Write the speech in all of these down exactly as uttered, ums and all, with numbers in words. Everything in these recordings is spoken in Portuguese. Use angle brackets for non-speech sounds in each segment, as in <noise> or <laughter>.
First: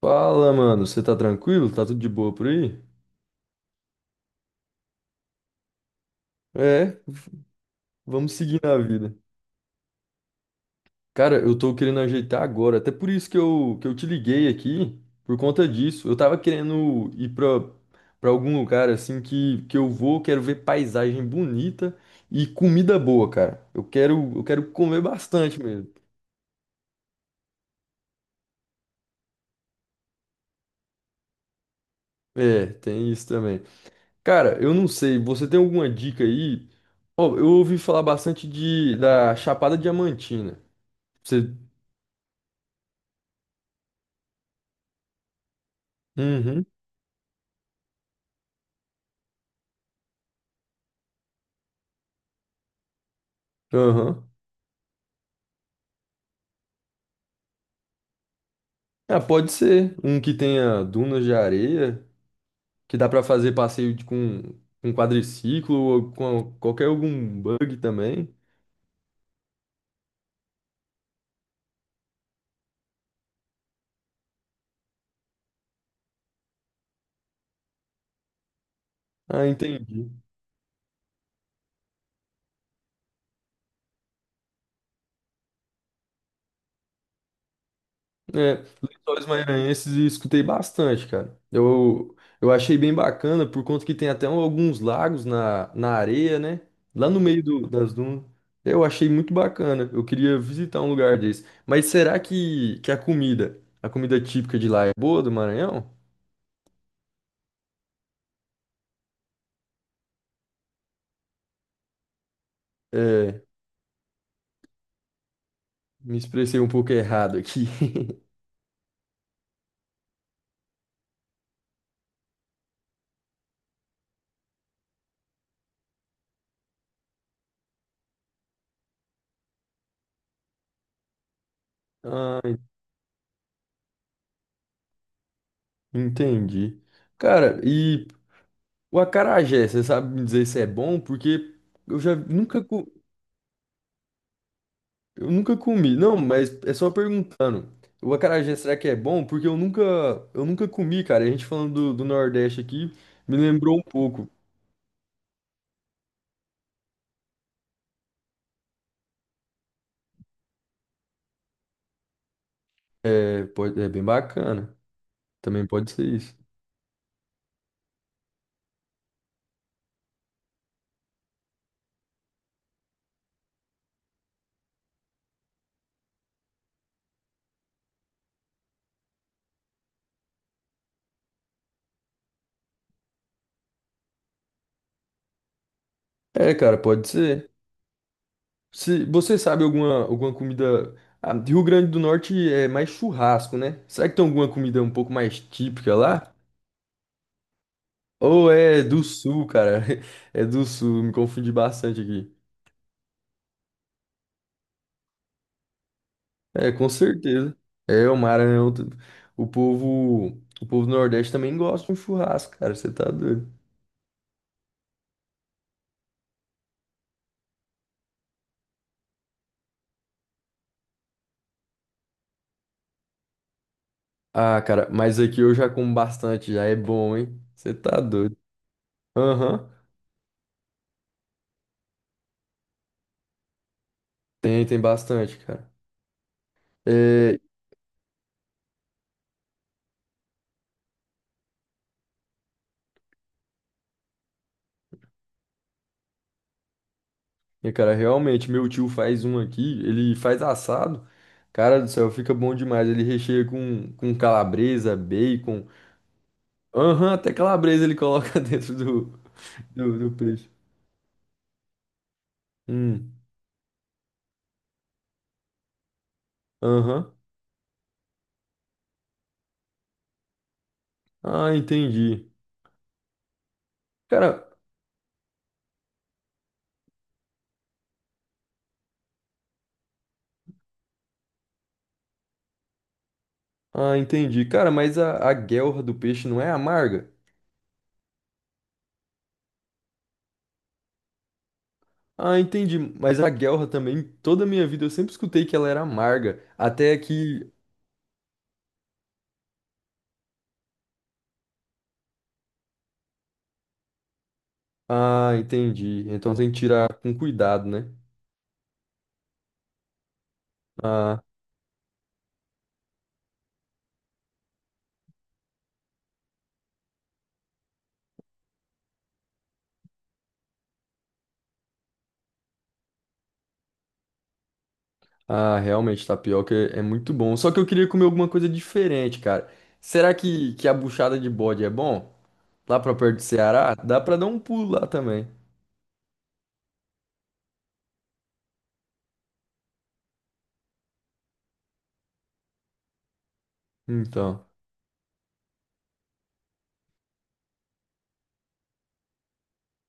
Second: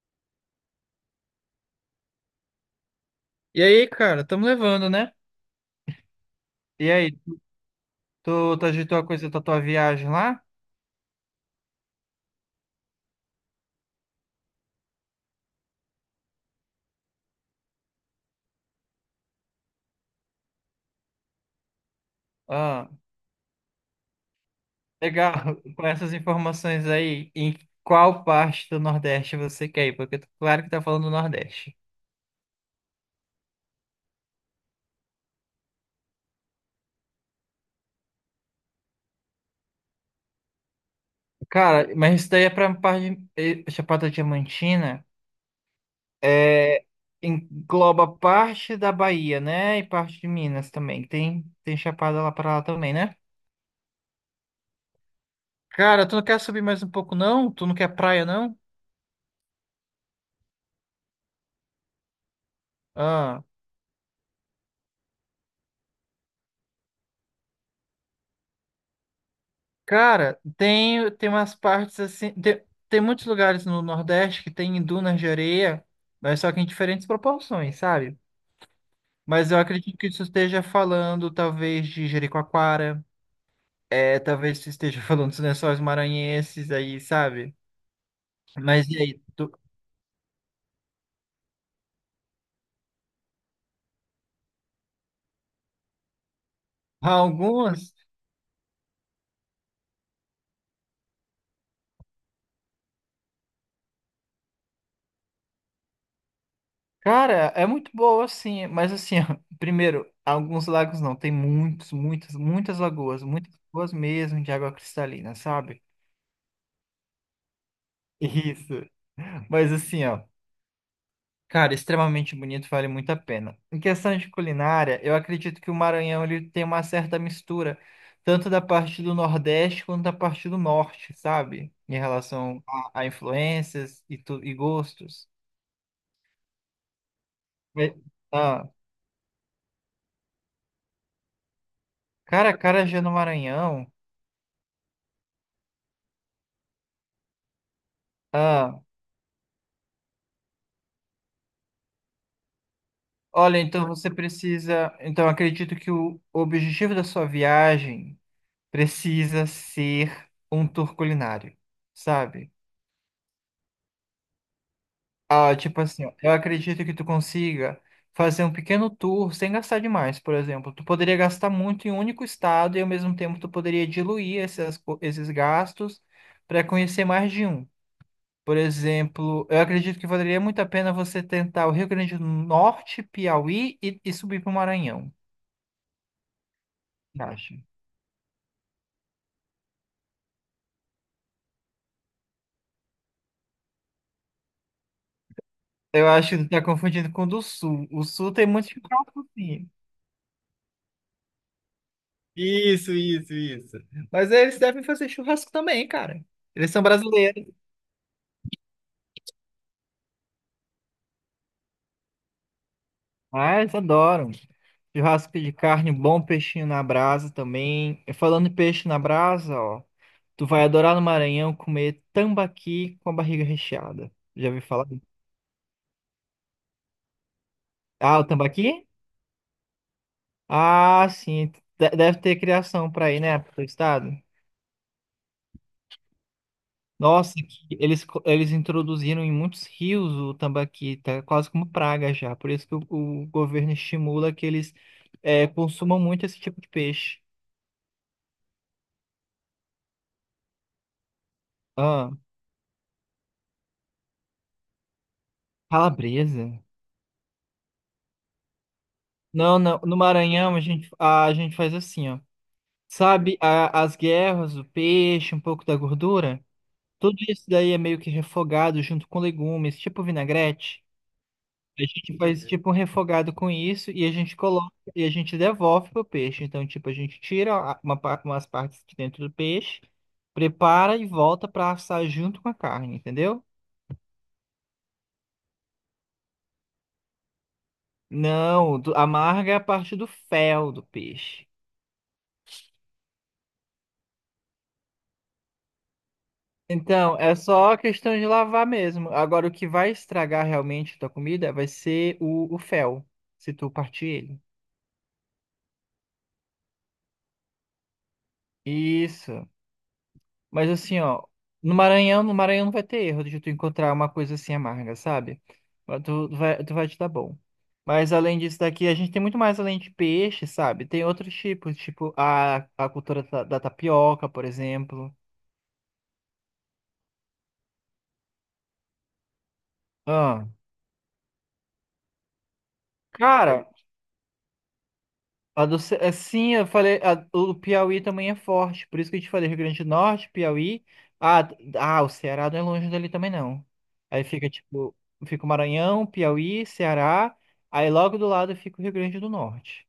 Fala, mano, você tá tranquilo? Tá tudo de boa por aí? E aí, cara, estamos levando, né? E É, aí, vamos tu, seguir tu na agitou a vida. coisa da tua viagem lá? Cara, eu tô querendo ajeitar agora, até por isso que eu, que eu te liguei aqui, por conta disso. Eu tava querendo ir pra, pra algum lugar assim que, que eu vou, quero ver paisagem bonita e Ah, comida boa, cara. Eu quero, eu quero comer legal. bastante <laughs> mesmo. Com essas informações aí, em qual parte do Nordeste você quer ir? Porque claro que tá falando do Nordeste. É, tem isso também. Cara, eu não sei, você tem alguma dica aí? Ó, eu ouvi falar bastante de, da Chapada Diamantina. Você. Cara, mas isso daí é pra parte de eh, Chapada Diamantina. Uhum. É, engloba parte da Bahia, né? E parte de Minas também. Tem, tem Chapada lá pra lá também, né? Aham. Cara, tu não quer subir mais um pouco, não? Tu não quer praia, não? Ah, pode ser um que tenha dunas de areia, que dá pra Ah. fazer passeio de- com, um quadriciclo ou com qualquer algum bug também. Cara, tem, tem umas partes assim. Tem, tem muitos lugares no Nordeste que tem dunas de areia, mas só que em diferentes proporções, sabe? Ah, Mas eu acredito que entendi. isso esteja falando, talvez, de Jericoacoara, é, talvez isso esteja <laughs> falando dos Lençóis Maranhenses aí, sabe? É, Mas e aí? Lençóis tu- Maranhenses eu escutei bastante, cara. Eu, eu achei bem bacana por conta que tem até um, alguns lagos na, na areia, né? Lá no meio do- das Algumas. dunas. Eu achei muito bacana. Eu queria visitar um lugar desse. Mas será que, que a comida, a comida típica de lá é boa do Maranhão? Cara, é muito boa, assim, mas assim, ó, <laughs> primeiro, alguns lagos não, tem muitos, muitas, muitas lagoas, É, muitas lagoas mesmo de água cristalina, sabe? me expressei um pouco errado aqui. <laughs> Isso. Mas assim, ó. Cara, extremamente bonito, vale muito a pena. Em questão de culinária, eu acredito que o Maranhão ele tem uma certa mistura, tanto da parte do Nordeste quanto da parte do Norte, sabe? Em Ah, relação a, a influências e, tu, e gostos. entendi. Cara, E- e Ah, o acarajé, você sabe me dizer se é bom? Porque eu já cara, nunca, co- acarajé no Maranhão. eu nunca comi. Não, mas é só perguntando. O acarajé, será Ah, que é bom? Porque eu nunca, eu nunca comi, cara. E a gente falando do, do Nordeste aqui, me olha, lembrou um então você pouco. precisa. Então, acredito que o objetivo da sua viagem precisa ser um tour culinário, sabe? É, pode, é bem bacana. Ah, Também tipo pode assim, ser eu isso. acredito que tu consiga fazer um pequeno tour sem gastar demais, por exemplo. Tu poderia gastar muito em um único estado e ao mesmo tempo tu poderia diluir essas, co- esses gastos para conhecer mais de um. Por exemplo, eu acredito que valeria muito a pena você tentar o Rio Grande do Norte, Piauí e, e subir para o Maranhão. É, cara, pode ser. Acho. Se você sabe alguma, alguma comida. Ah, de Rio Grande do Norte é mais churrasco, né? Será que tem alguma comida um pouco mais típica Eu acho lá? que tu tá confundindo com o do Sul. O Sul tem Ou muito é do churrasco, sul, sim. cara? <laughs> É do sul, me confundi bastante aqui. Isso, isso, isso. Mas eles devem fazer churrasco também, cara. É, Eles são com brasileiros. certeza. É, o Maranhão. T- O povo, o povo do Nordeste também gosta de um churrasco, cara. Você tá doido. Ah, eles adoram. Churrasco de carne, um bom peixinho na brasa também. E falando em peixe na brasa, ó, tu vai adorar no Maranhão comer tambaqui com a barriga recheada. Já Ah, ouviu falar? cara, mas aqui eu já como bastante, já é bom, hein? Você tá Ah, o doido. tambaqui? Aham. Ah, sim. De- Deve ter criação para aí, né, pro teu estado? Tem, tem bastante, cara. Nossa, É, que eles, co- eles introduziram em muitos rios o tambaqui, tá quase como praga já. Por isso que o, o governo estimula que eles eh, consumam muito esse tipo de peixe. e, cara, realmente, meu tio faz um aqui, ele faz assado. Cara do céu, Ah, fica bom demais. Ele recheia com, com calabresa, bacon. calabresa. Aham, até calabresa ele coloca <laughs> dentro do, Não, não. No do, do peixe. Maranhão a gente, a gente faz assim, ó. Hum, Sabe, a- as guerras, o peixe, um pouco da gordura? aham. Tudo isso daí é meio que refogado junto com legumes, tipo vinagrete. Ah, A gente entendi. faz tipo um refogado com isso e a Cara, gente coloca e a gente devolve pro peixe. Então, tipo, a gente tira a- uma, par- umas partes de dentro do peixe, prepara e volta para assar junto com a carne, entendeu? ah, entendi. Cara, mas a, a guelra do peixe não é amarga? Não, do- a amarga é a parte do fel do peixe. Ah, entendi. Mas a guelra também, toda a minha vida eu sempre escutei que ela era amarga. Até Então, é que. só questão de lavar mesmo. Agora, o que vai estragar realmente tua comida vai ser o, o fel, se tu partir ele. Ah, entendi. Então tem que tirar com cuidado, né? Isso. Mas assim, Ah. ó, no Maranhão, no Maranhão não vai ter erro de tu encontrar uma coisa assim amarga, sabe? Mas Tu vai, tu vai te dar bom. Mas além disso daqui, a gente tem muito mais além de peixe, sabe? Tem outros tipos, tipo a, a cultura da, da tapioca, por exemplo. Ah, realmente, tapioca é é muito bom. Só que eu queria comer alguma coisa diferente, cara. Será Ah, que, que a buchada de bode é bom? Lá pra perto do cara, Ceará? Dá pra dar um pulo lá também. A do, Ce- é, sim, eu falei, a- o Piauí também é forte, por isso que eu te falei, Rio Grande do Norte, Piauí. Ah, ah, o Ceará não é longe dali também não. Aí Então, fica tipo, fica o Maranhão, Piauí, Ceará, aí logo do lado fica o Rio Grande do Norte.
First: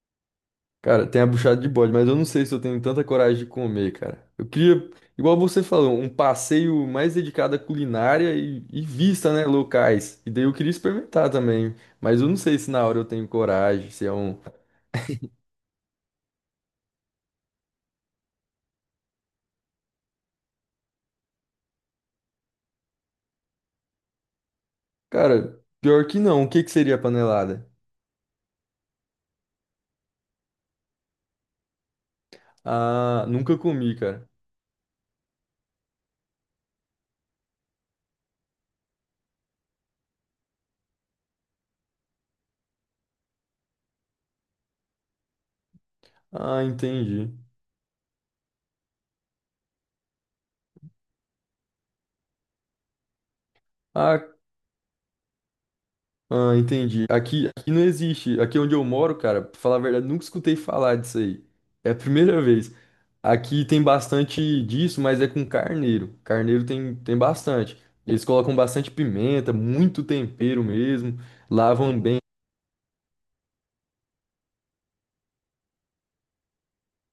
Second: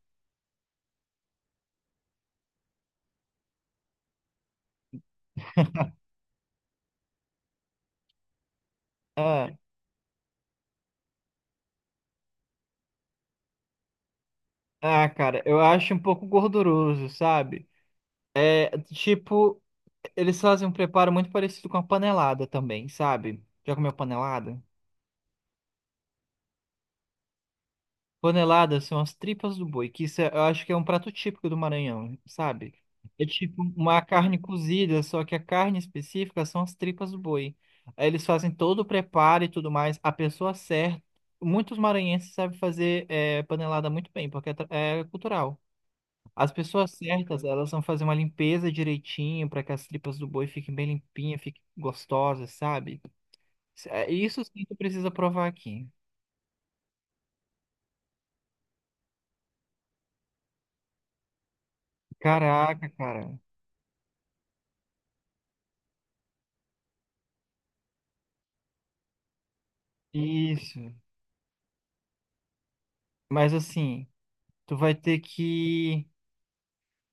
cara, tem a buchada de bode, mas eu não sei se eu tenho tanta coragem de comer, cara. Eu queria, igual você falou, um passeio mais dedicado à culinária e, e vista, né, Ah, locais. E daí eu queria experimentar também, mas eu não sei se na hora eu tenho coragem, se é um... ah, cara, eu acho um pouco gorduroso, sabe? É, tipo, eles fazem um preparo muito parecido com a panelada também, sabe? Já comeu panelada? Cara, pior que não. O que que seria a panelada? Paneladas são as tripas do boi, que isso é- eu acho que é um prato típico do Maranhão, sabe? Ah, É nunca tipo comi, uma cara. carne cozida, só que a carne específica são as tripas do boi. Aí eles fazem todo o preparo e tudo mais. A pessoa certa. Muitos maranhenses sabem fazer é, panelada muito bem, porque é, tra- é cultural. As Ah, pessoas entendi. certas, elas vão fazer uma limpeza direitinho para que as tripas do boi fiquem bem limpinhas, fiquem gostosas, sabe? Isso é- Ah, isso sim tu precisa provar aqui. ah, entendi. Aqui, aqui não existe. Aqui onde eu moro, cara, pra falar a verdade, nunca escutei falar disso aí. É a primeira vez. Caraca, cara. Aqui tem bastante disso, mas é com carneiro. Carneiro tem, tem bastante. Eles colocam bastante pimenta, muito tempero Isso. mesmo. Lavam bem. Mas assim, tu vai ter que,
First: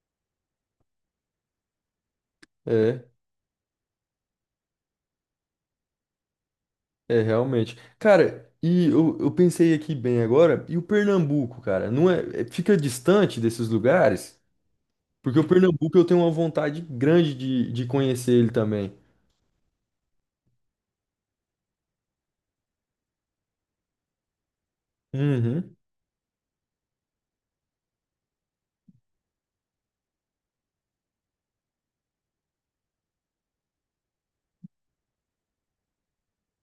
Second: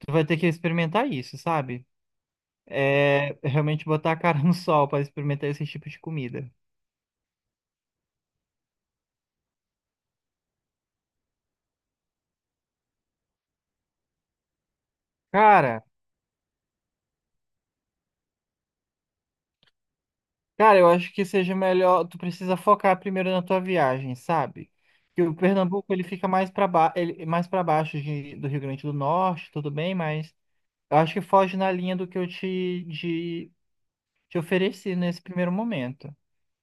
tu vai ter que experimentar isso, sabe? É, É é realmente botar a cara <laughs> no sol para experimentar esse tipo de comida. é realmente. Cara, e eu, eu pensei aqui bem agora, e o Pernambuco, cara, não é, é- fica distante desses lugares? Porque o Cara, Pernambuco eu tenho uma vontade grande de, de conhecer ele também. cara, eu acho que seja melhor, tu precisa focar primeiro na tua viagem, sabe? Que o Uhum. Pernambuco ele fica mais para ba... ele mais para baixo de- do Rio Grande do Norte, tudo bem, mas eu acho que foge na linha do que eu te de... te ofereci nesse primeiro momento,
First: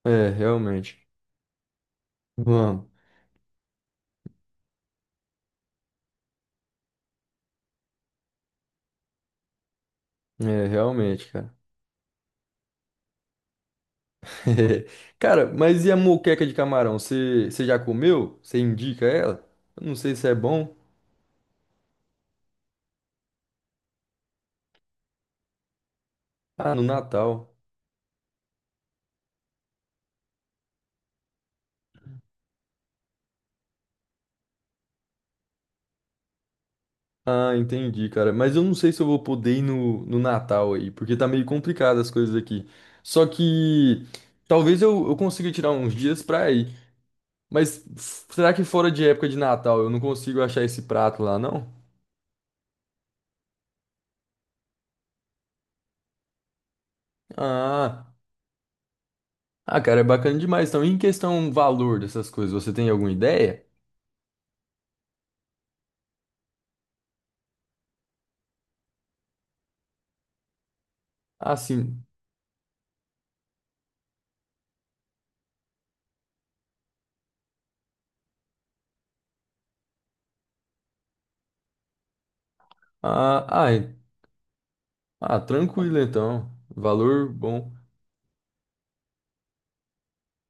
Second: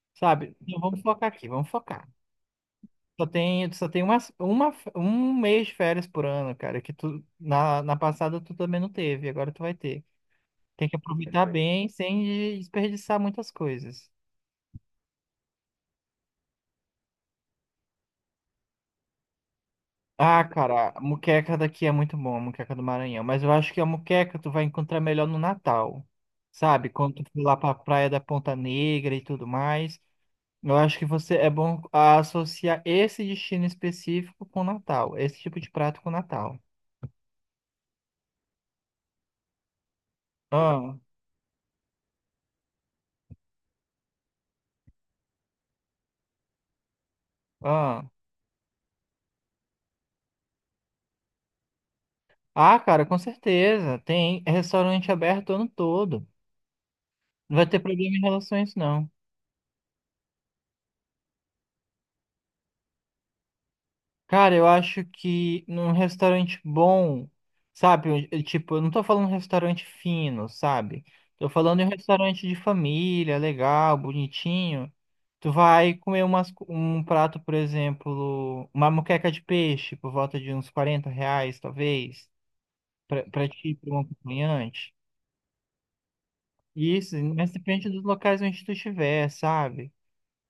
É, sabe? Então realmente. vamos focar aqui, vamos focar. Vamos. Só tem, só tem uma, uma, um mês de férias por ano, cara, que tu, na, na passada tu também não teve, agora tu vai ter. É, Tem que realmente, aproveitar cara. bem sem desperdiçar muitas coisas. <laughs> Cara, mas e a moqueca de camarão? Você você já comeu? Você indica ela? Eu não sei se é Ah, bom. cara, a moqueca daqui é muito bom, a moqueca do Maranhão, mas eu acho que a moqueca tu vai encontrar melhor no Natal, Ah, no sabe? Quando tu for Natal. lá pra Praia da Ponta Negra e tudo mais, eu acho que você é bom associar esse destino específico com o Natal, esse tipo de prato com o Natal. Ah, entendi, cara. Mas eu não sei se eu vou poder ir no, no Natal aí, Ah, porque tá meio complicado as coisas aqui. Só que talvez eu, eu consiga tirar uns dias pra ir. Mas ah. f- será que fora de época de Natal eu não consigo achar esse prato lá, não? Ah, cara, com certeza. Tem restaurante aberto o ano todo. Não vai ter Ah. problema em relação a isso, não. Ah, cara, é bacana demais. Então, em questão valor dessas coisas, você tem alguma ideia? Cara, eu acho que num restaurante bom, sabe? eu- eu, Tipo, eu não tô falando restaurante fino, sabe? Tô Ah, falando em um sim. restaurante de família, legal, bonitinho. Tu vai comer umas, co- um prato, por exemplo, uma moqueca de peixe por volta de uns quarenta reais, talvez, pra, Ah, pra ah, ti, pra é. um acompanhante. Ah, tranquilo então. Isso, Valor mas bom. depende dos locais onde tu estiver, sabe?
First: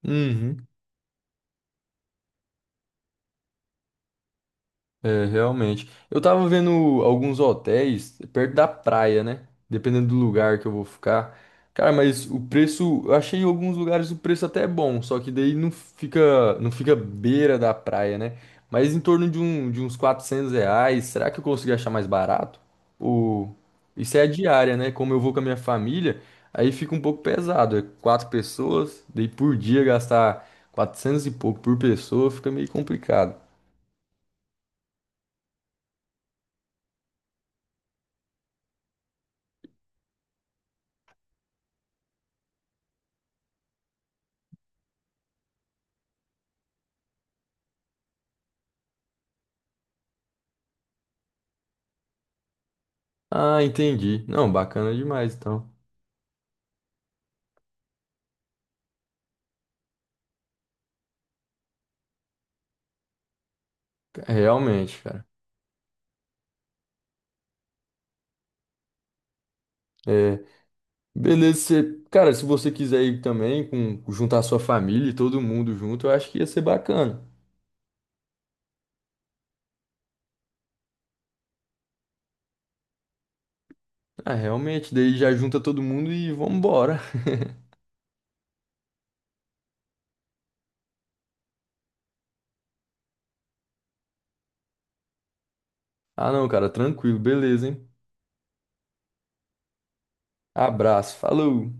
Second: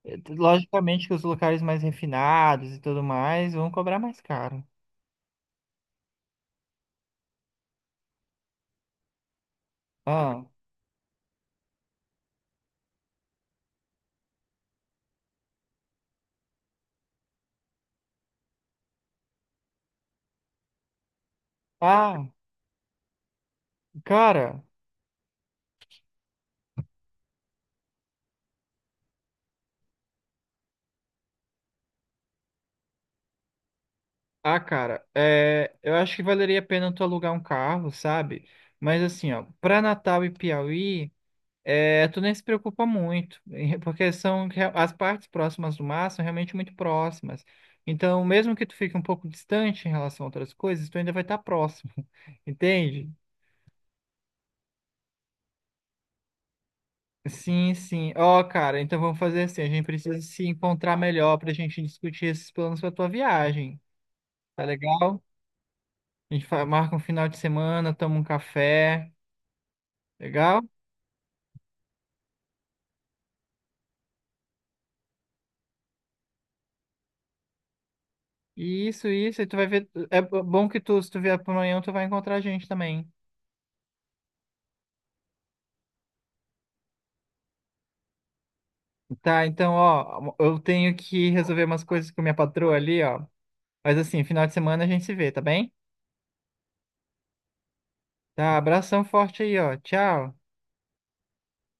Uhum. Logicamente que os locais mais refinados e tudo mais vão cobrar mais caro. É, realmente. Eu tava vendo alguns hotéis perto da praia, né? Dependendo do Ah, lugar que eu vou ficar. Cara, mas o preço, eu achei em alguns lugares o preço até bom, só que daí não fica, não fica beira da praia, né? Mas em torno de, um, de uns quatrocentos reais, será que eu consigo achar mais ah, barato? Ou... Isso é a cara, diária, né? Como eu vou com a minha família, aí fica um pouco pesado. É quatro pessoas, daí por dia gastar quatrocentos e pouco por pessoa fica meio complicado. ah, cara, é, eu acho que valeria a pena tu alugar um carro, sabe? Mas assim, ó, pra Natal e Piauí, é, tu nem se preocupa muito, <laughs> porque são rea- as partes próximas do mar são realmente muito próximas. Então, mesmo que tu fique um pouco distante em relação a outras coisas, tu ainda vai estar próximo, <laughs> entende? Ah, entendi. Não, bacana demais, então. Sim, sim. Ó, cara, então vamos fazer assim. A gente precisa se encontrar melhor pra gente discutir esses planos pra tua viagem. É, Tá realmente, legal? cara. A gente fa- marca um final de semana, toma um café. É, Legal? beleza, você- cara, se você quiser ir também, com, juntar sua família e todo mundo junto, eu acho que ia ser bacana. Isso, isso. E tu vai ver. É bo- bom que tu, se tu vier pro Maranhão, tu vai encontrar a gente também. Ah, realmente, daí já junta todo mundo e vambora. Tá, então, ó, eu tenho que resolver umas coisas com minha patroa ali, ó. Mas assim, final de semana a gente se vê, tá bem? Ah, não, cara, tranquilo, beleza, hein? Tá, abração forte aí, ó. Tchau. Abraço, falou!